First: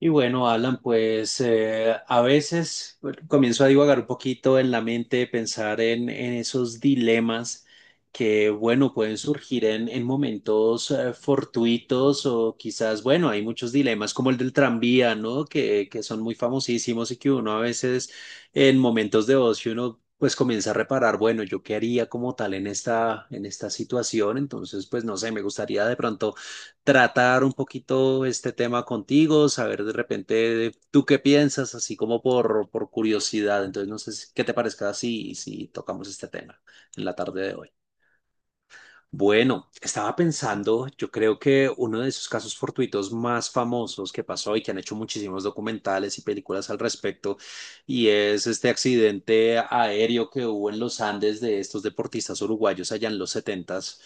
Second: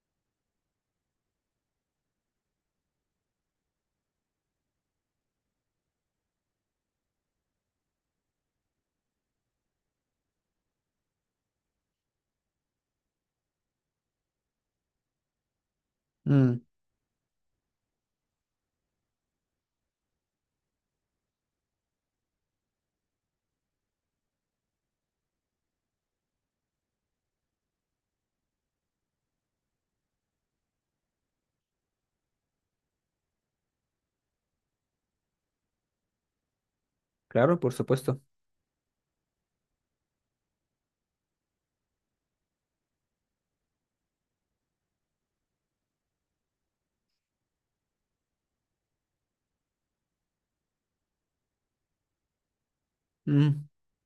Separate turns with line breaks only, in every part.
Y bueno, Alan, a veces bueno, comienzo a divagar un poquito en la mente, pensar en esos dilemas que, bueno, pueden surgir en momentos fortuitos o quizás, bueno, hay muchos dilemas como el del tranvía, ¿no? Que son muy
Mm,
famosísimos y que uno a veces en momentos de ocio uno pues comienza a reparar, bueno, ¿yo qué haría como tal en esta situación? Entonces, pues no sé, me gustaría de pronto tratar un poquito este tema contigo, saber de repente tú qué piensas, así como por curiosidad. Entonces, no sé si- qué te parezca si tocamos este tema en la tarde de
claro,
hoy.
por supuesto.
Bueno, estaba pensando, yo creo que uno de esos casos fortuitos más famosos que pasó y que han hecho muchísimos documentales y películas al respecto, y es este accidente aéreo que hubo en los Andes de estos deportistas uruguayos allá en los
Mm,
setentas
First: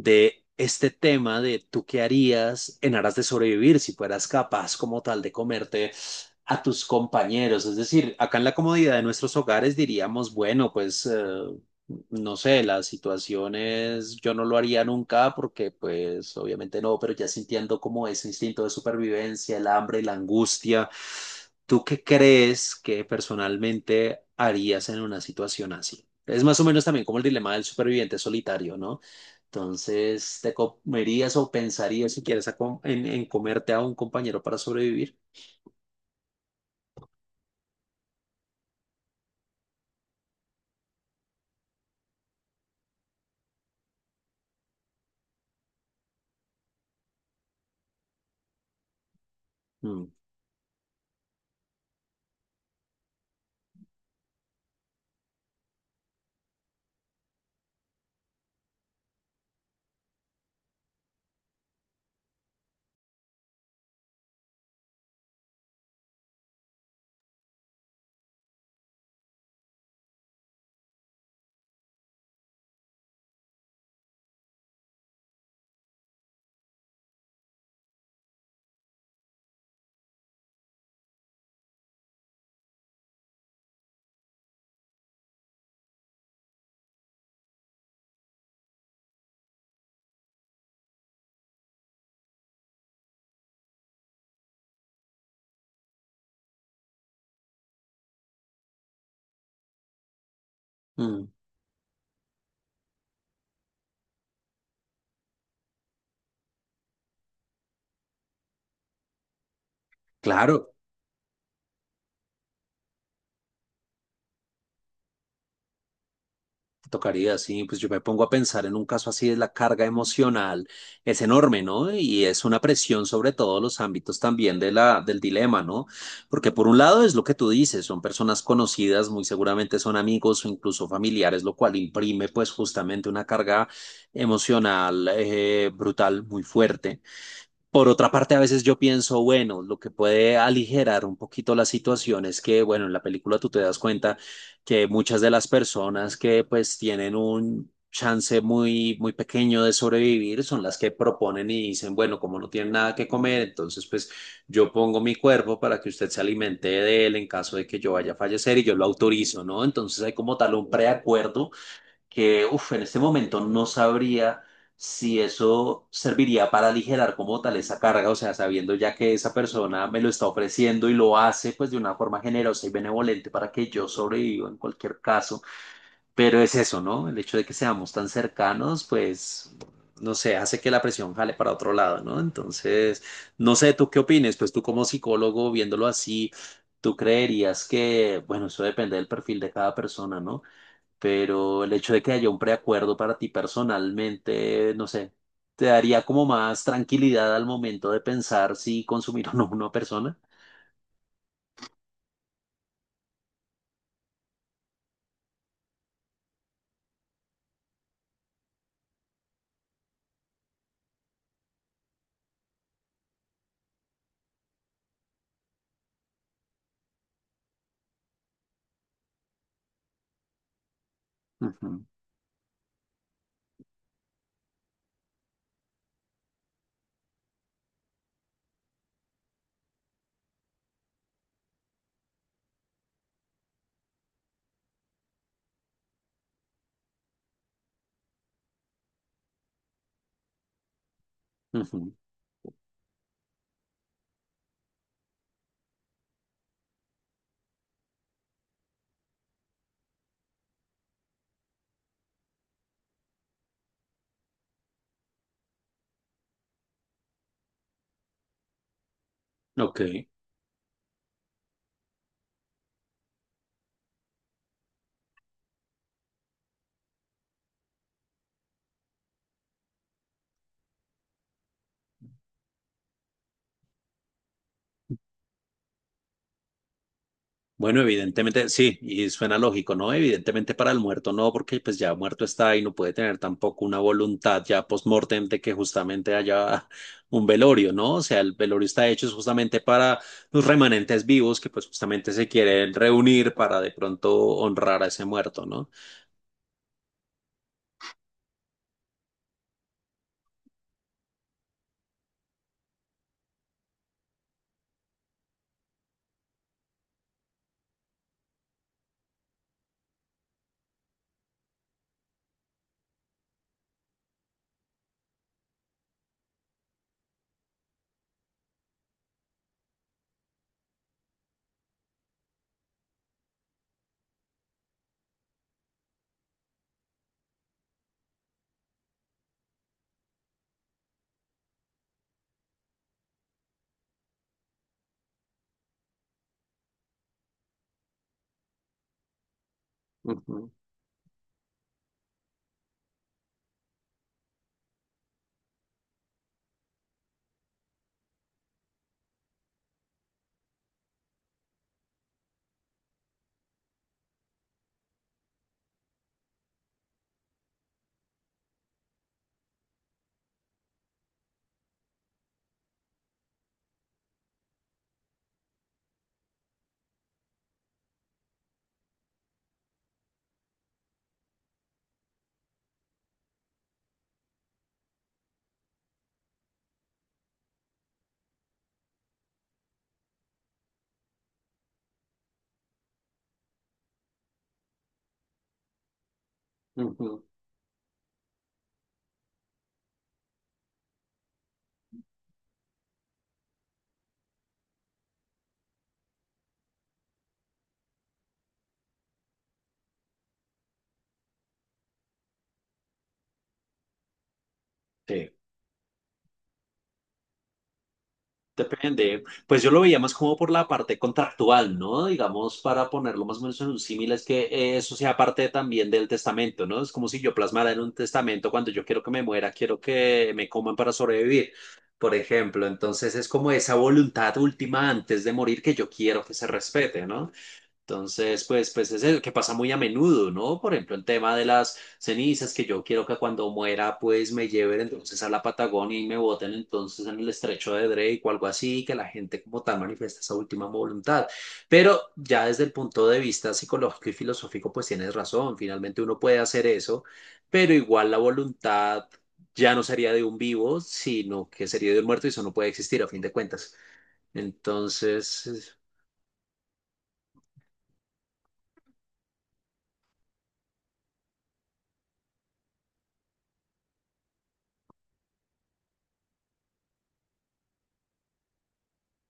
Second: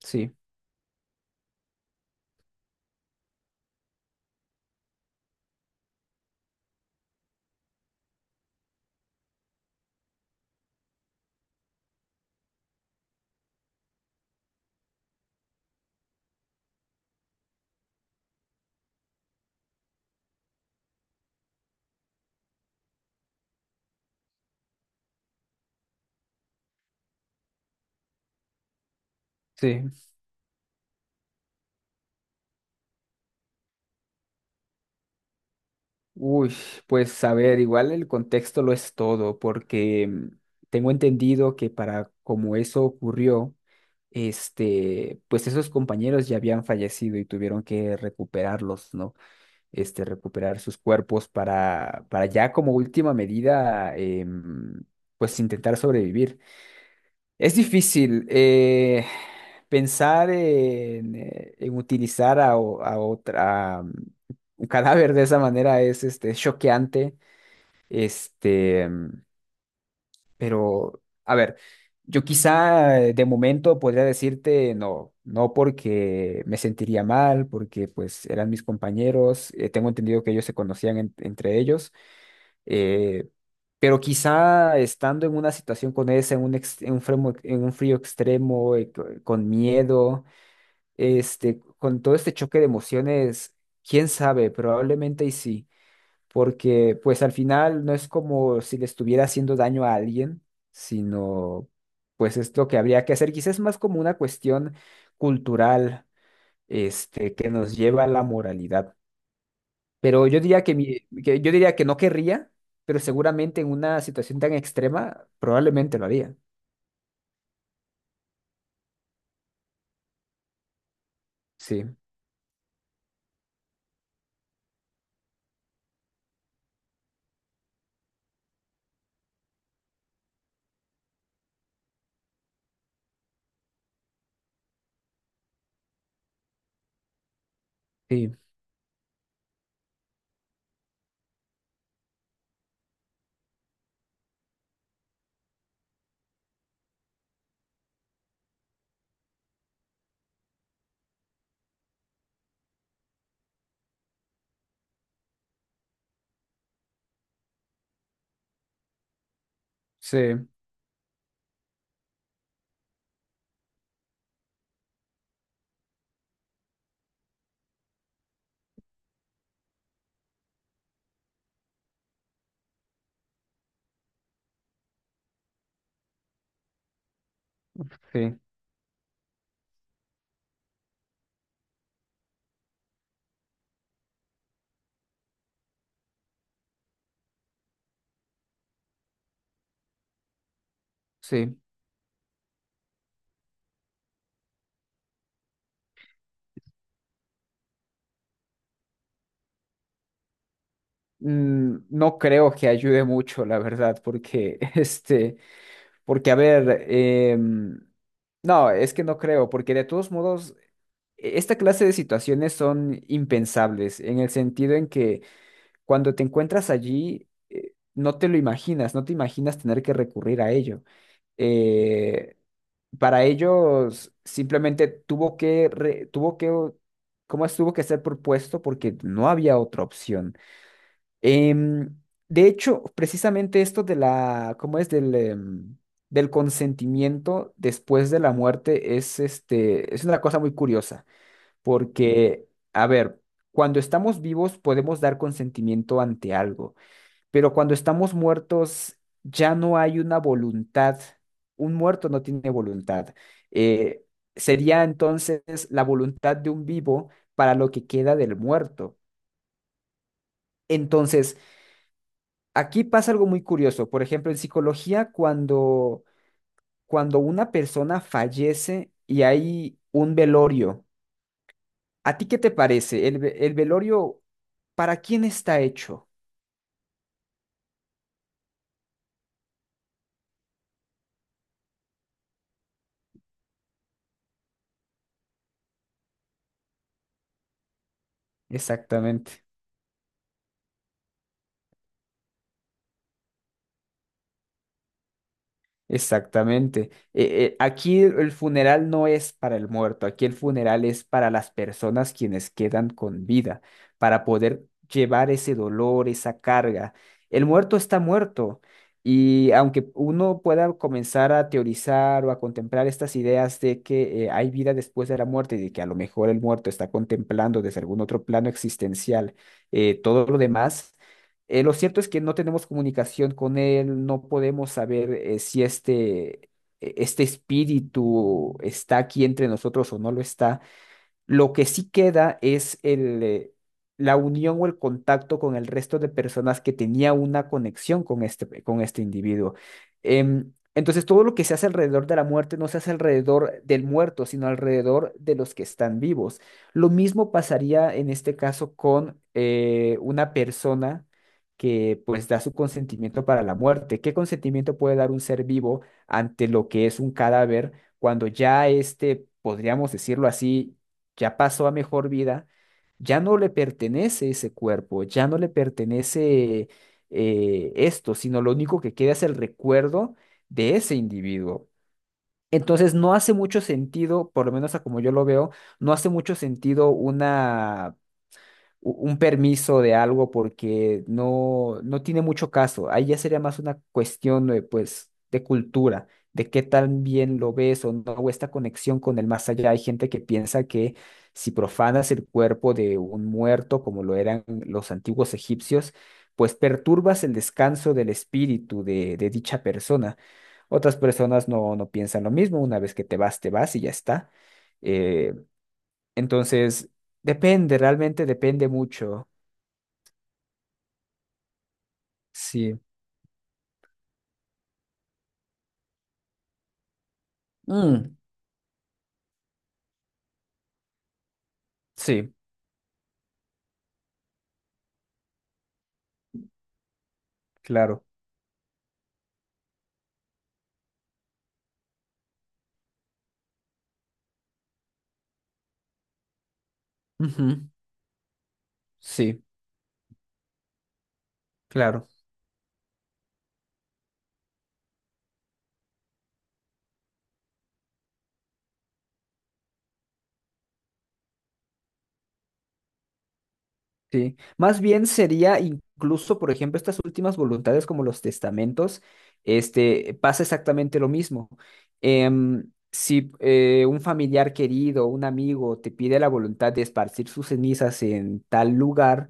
sí,
este tema de tú qué harías en aras de sobrevivir si fueras capaz como tal de comerte a tus compañeros. Es decir, acá en la comodidad de nuestros hogares diríamos, bueno, no sé, las situaciones yo no lo haría nunca porque pues obviamente no, pero ya sintiendo como ese instinto de supervivencia, el hambre, la angustia, ¿tú qué crees que personalmente harías en una situación así? Es más o menos también como el dilema del superviviente solitario, ¿no?
sí.
Entonces, ¿te comerías o pensarías si quieres en comerte a un compañero para sobrevivir?
Uy, pues a ver, igual el contexto lo es todo, porque tengo entendido que para como eso ocurrió, pues esos compañeros ya habían fallecido y tuvieron que recuperarlos, ¿no?
Mm,
Recuperar sus cuerpos para ya como última medida, pues intentar sobrevivir. Es difícil pensar en utilizar a, a otra un cadáver de esa manera es este choqueante, este, mm, pero a ver, yo quizá de momento podría decirte no, no porque me sentiría mal, porque pues eran mis compañeros, tengo entendido que ellos se conocían entre ellos. Eh, pero quizá estando en una situación con esa, en un, en un en un frío extremo, con miedo, con todo este choque de emociones, quién sabe, probablemente y sí, porque pues al final no es como si le estuviera haciendo daño a alguien,
mm,
sino pues es lo que habría que hacer, quizás es más como una cuestión cultural, que nos lleva a la moralidad. Pero yo diría
claro.
que, que yo diría que no querría, pero seguramente en una situación tan extrema probablemente lo haría.
Tocaría, sí, pues yo me pongo a pensar en un caso así, es la carga emocional es enorme,
Sí,
¿no? Y es una presión sobre todos los ámbitos también de la, del dilema, ¿no? Porque por un lado es lo que tú dices, son personas conocidas, muy seguramente son amigos o incluso familiares, lo cual imprime pues justamente una carga emocional brutal, muy fuerte. Por otra
sí,
parte, a veces yo pienso, bueno, lo que puede aligerar un poquito la situación es que, bueno, en la película tú te das cuenta que muchas de las personas que pues tienen un chance muy, muy pequeño de sobrevivir son las que proponen y dicen, bueno, como no tienen nada que comer, entonces pues yo pongo mi cuerpo para que usted se alimente de él en caso de que yo vaya a fallecer y yo lo autorizo, ¿no? Entonces hay como
sí,
tal un preacuerdo que, uff, en este momento no sabría si eso serviría para aligerar como tal esa carga, o sea, sabiendo ya que esa persona me lo está ofreciendo y lo hace pues de una forma generosa y benevolente para que yo sobreviva en cualquier caso pero es eso, ¿no? El hecho de que seamos tan
sí,
cercanos, pues, no sé, hace que la presión jale para otro lado, ¿no? Entonces, no sé, ¿tú qué opines? Pues tú como psicólogo, viéndolo así, tú creerías que, bueno, eso depende del perfil de cada persona, ¿no?
sí.
Pero el hecho de que haya un preacuerdo para ti personalmente, no sé, ¿te daría como más tranquilidad al momento de pensar si consumir o no una persona?
No creo que ayude mucho, la verdad, porque porque a ver, no, es que no creo, porque de todos modos esta clase de situaciones son impensables en el sentido en que cuando te encuentras allí no te lo imaginas, no te imaginas tener que recurrir a ello.
Ujú,
eh, para ellos simplemente tuvo que, ¿cómo es? Tuvo que ser propuesto porque no había otra opción. Em, de hecho, precisamente esto de la, ¿cómo es? Del del consentimiento después de la muerte es, es una cosa muy curiosa
ujú.
porque, a ver, cuando estamos vivos podemos dar consentimiento ante algo. Pero cuando estamos muertos, ya no hay una voluntad. Un muerto no tiene voluntad. Eh, sería entonces la voluntad de un vivo para lo que queda del muerto.
Ok.
Entonces, aquí pasa algo muy curioso. Por ejemplo, en psicología, cuando una persona fallece y hay un velorio, ¿a ti qué te parece? ¿El, el velorio para quién está hecho?
Bueno, evidentemente sí, y suena lógico, ¿no? Evidentemente para el muerto no, porque pues ya muerto está y no puede tener tampoco una voluntad ya post-mortem de que justamente haya un velorio, ¿no? O sea, el velorio está hecho es
Exactamente.
justamente para los remanentes vivos que pues justamente se quieren reunir para de pronto honrar a ese muerto, ¿no?
Exactamente. Aquí el funeral no es para el muerto, aquí el funeral es para las personas quienes quedan con vida, para poder llevar ese dolor, esa carga. El muerto está muerto y aunque uno pueda comenzar a teorizar o a contemplar estas ideas de que hay vida después de la muerte y de que a lo mejor el muerto está contemplando desde algún otro plano existencial, todo lo demás. Lo cierto es que no tenemos comunicación con él, no podemos saber si este espíritu está aquí entre nosotros o no lo está. Lo que sí queda es la unión o el contacto con el resto de personas que tenía una conexión con con este individuo.
Ujú,
Entonces, todo lo que se hace alrededor de la muerte no se hace alrededor del muerto, sino alrededor de los que están vivos. Lo mismo pasaría en este caso con una persona que pues da su consentimiento para la muerte. ¿Qué consentimiento puede dar un ser vivo ante lo que es un cadáver cuando ya podríamos decirlo así, ya pasó a mejor vida, ya no le pertenece ese cuerpo, ya no le pertenece esto, sino lo único que queda es el recuerdo de ese individuo. Entonces no hace mucho sentido, por lo menos a como yo lo veo, no hace mucho sentido una un permiso de algo porque no, no tiene mucho caso. Ahí ya sería más una cuestión de, pues, de cultura, de qué tan
ujú.
bien lo ves o no, o esta conexión con el más allá. Hay gente que piensa que si profanas el cuerpo de un muerto, como lo eran los antiguos egipcios, pues perturbas el descanso del espíritu de dicha persona. Otras personas no, no piensan lo mismo, una vez que te vas y ya está.
Sí.
Eh, entonces, depende, realmente depende
Depende.
mucho.
Pues yo lo veía más como por la parte contractual, ¿no? Digamos,
Sí.
para ponerlo más o menos en un símil, es que eso sea parte también del testamento, ¿no? Es como si yo plasmara en un
Mm,
testamento cuando yo quiero que me muera, quiero que me coman para sobrevivir, por
sí,
ejemplo. Entonces es como esa voluntad última antes de morir que yo quiero que se respete, ¿no?
claro.
Entonces, pues es el que pasa muy a menudo, ¿no? Por ejemplo, el tema de las cenizas, que yo quiero que cuando muera, pues me lleven entonces a la Patagonia y me boten entonces en el
Ujú.
estrecho de Drake o algo así, que la gente
Sí,
como tal manifiesta esa última voluntad. Pero
claro.
ya desde el punto de vista psicológico y filosófico, pues tienes razón, finalmente uno puede hacer eso, pero igual la voluntad ya no sería de un vivo, sino que sería de un muerto y eso no puede existir a fin de cuentas.
Sí. Más bien sería
Entonces...
incluso, por ejemplo, estas últimas voluntades como los testamentos, pasa exactamente lo mismo. Si un familiar querido, un amigo te pide la voluntad de esparcir sus cenizas en tal lugar,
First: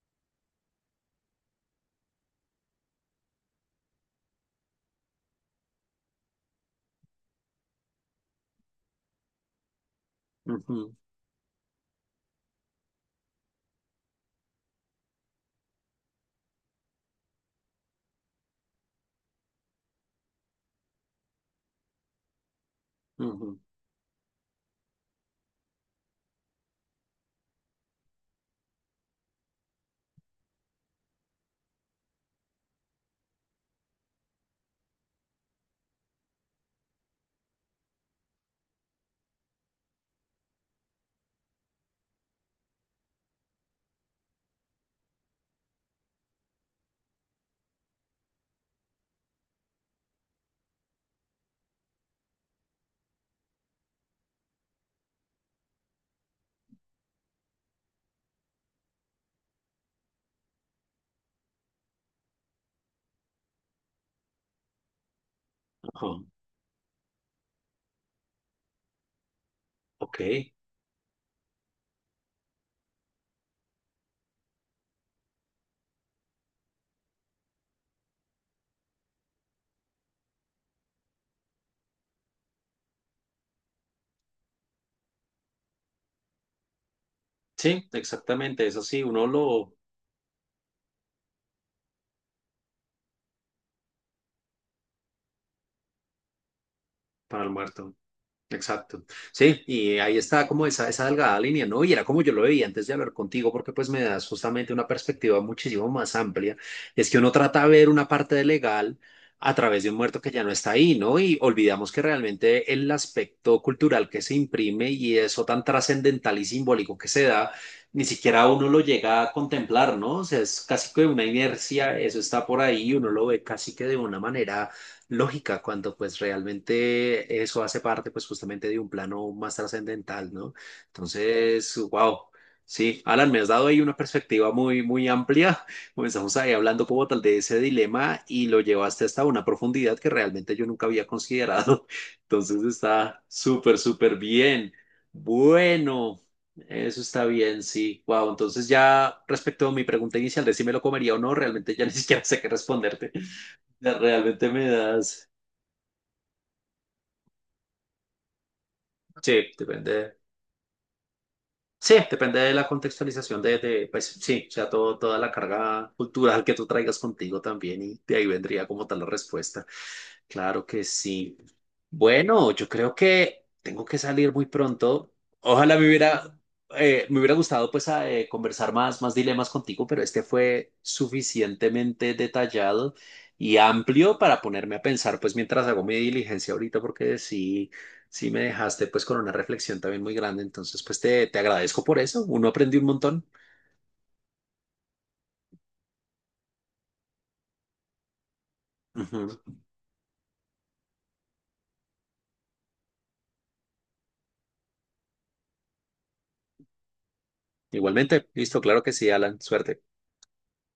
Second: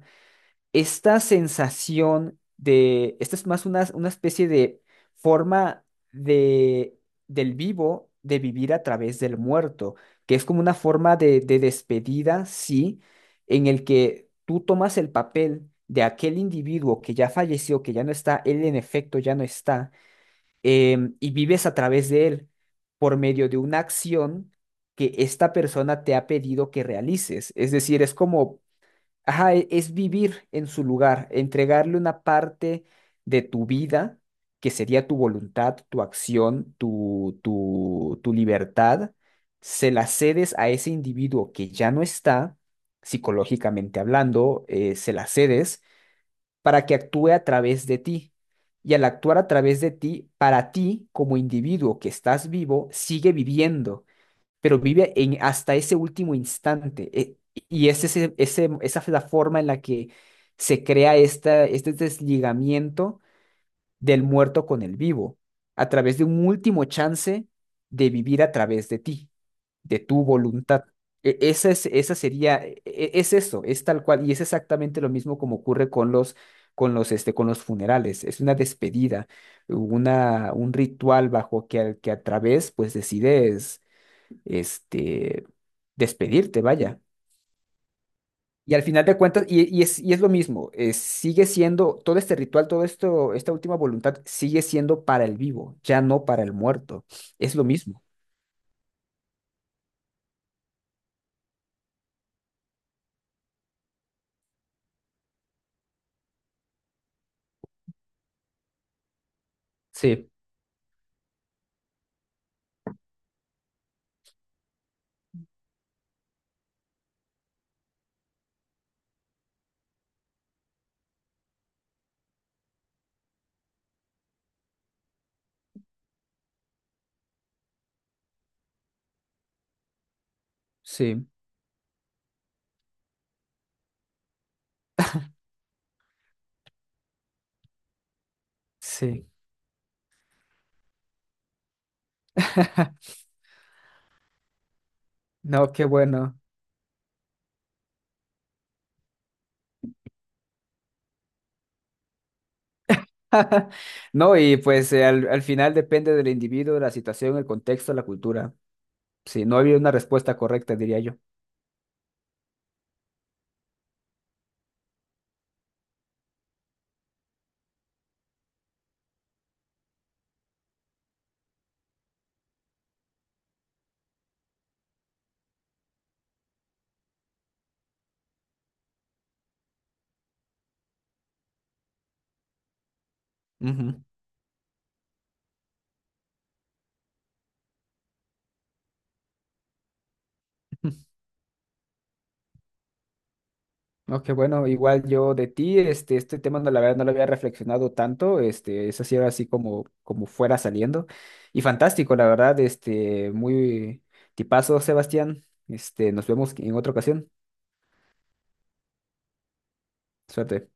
esta sensación de, esta es más una especie de forma de, del vivo de vivir a través del muerto, que es como una
ujú,
forma de despedida, sí, en el que tú tomas el papel de aquel individuo que ya falleció, que ya no está, él en efecto ya no está, y vives a través de él por medio de
ujú,
una acción que esta persona te ha pedido que realices. Es decir, es como ajá, es vivir en su lugar, entregarle una parte de tu vida, que sería tu voluntad, tu acción, tu libertad, se la cedes a ese individuo que ya no está, psicológicamente hablando, se la cedes para que actúe a través de ti. Y al actuar a través de ti, para ti como individuo que estás vivo, sigue viviendo pero vive en, hasta ese último instante. Y es esa es la forma en la que se crea esta, este desligamiento del muerto con el vivo, a través
ajá.
de un último chance de vivir a través de ti, de
Ok,
tu voluntad. Esa es, esa sería, es eso, es tal cual, y es exactamente lo mismo como ocurre con los, con los, con los funerales. Es una despedida, una, un ritual bajo que, que a través, pues, decides este, despedirte, vaya.
sí, exactamente,
Y
es
al
así,
final de
uno
cuentas,
lo
y es lo mismo, sigue siendo, todo este ritual, todo esto, esta última voluntad sigue siendo para el vivo, ya no para el muerto.
para el
Es lo
muerto.
mismo.
Exacto. Sí, y ahí está como esa delgada línea, ¿no? Y era como yo lo veía antes de hablar contigo, porque pues me das justamente una perspectiva muchísimo más amplia. Es que uno trata de ver una parte de legal a través de un muerto que
Sí,
ya no está ahí, ¿no? Y olvidamos que realmente el aspecto cultural que se imprime y eso tan trascendental y simbólico que se da, ni siquiera uno lo llega a contemplar, ¿no? O sea, es casi que una inercia, eso está por ahí, uno lo ve casi que de una manera lógica cuando pues realmente eso hace parte pues justamente de un plano más trascendental, ¿no?
sí,
Entonces, wow. Sí, Alan, me has dado ahí una perspectiva muy, muy amplia. Comenzamos ahí hablando como tal de ese dilema y lo llevaste hasta
sí.
una profundidad que realmente yo nunca había considerado. Entonces está súper, súper bien.
No, qué
Bueno,
bueno.
eso está bien, sí. Wow, entonces ya respecto a mi pregunta inicial de si me lo comería o no, realmente ya ni siquiera sé qué responderte. Ya
No,
Realmente
y
me
pues
das,
al final depende del individuo, de la situación, el contexto, la cultura. Sí,
Sí,
no había una
depende.
respuesta correcta, diría yo.
Sí, depende de la contextualización pues sí, o sea, todo, toda la carga cultural que tú traigas contigo también y de ahí vendría como tal la respuesta. Claro que sí. Bueno, yo creo que tengo que salir muy pronto. Ojalá me hubiera gustado pues conversar más, más dilemas contigo, pero este fue suficientemente detallado y
Ujú.
amplio para ponerme a pensar pues mientras hago mi diligencia ahorita, porque sí. Sí, me dejaste pues con una reflexión también muy grande, entonces pues te agradezco por eso, uno aprendió un montón.
No, qué bueno, igual yo de ti, este tema no, la verdad no lo había reflexionado tanto, eso sí era
Ujú.
así como, como fuera saliendo, y fantástico, la verdad, muy tipazo, Sebastián, nos vemos en otra ocasión,
Igualmente, listo, claro que sí, Alan, suerte.
suerte.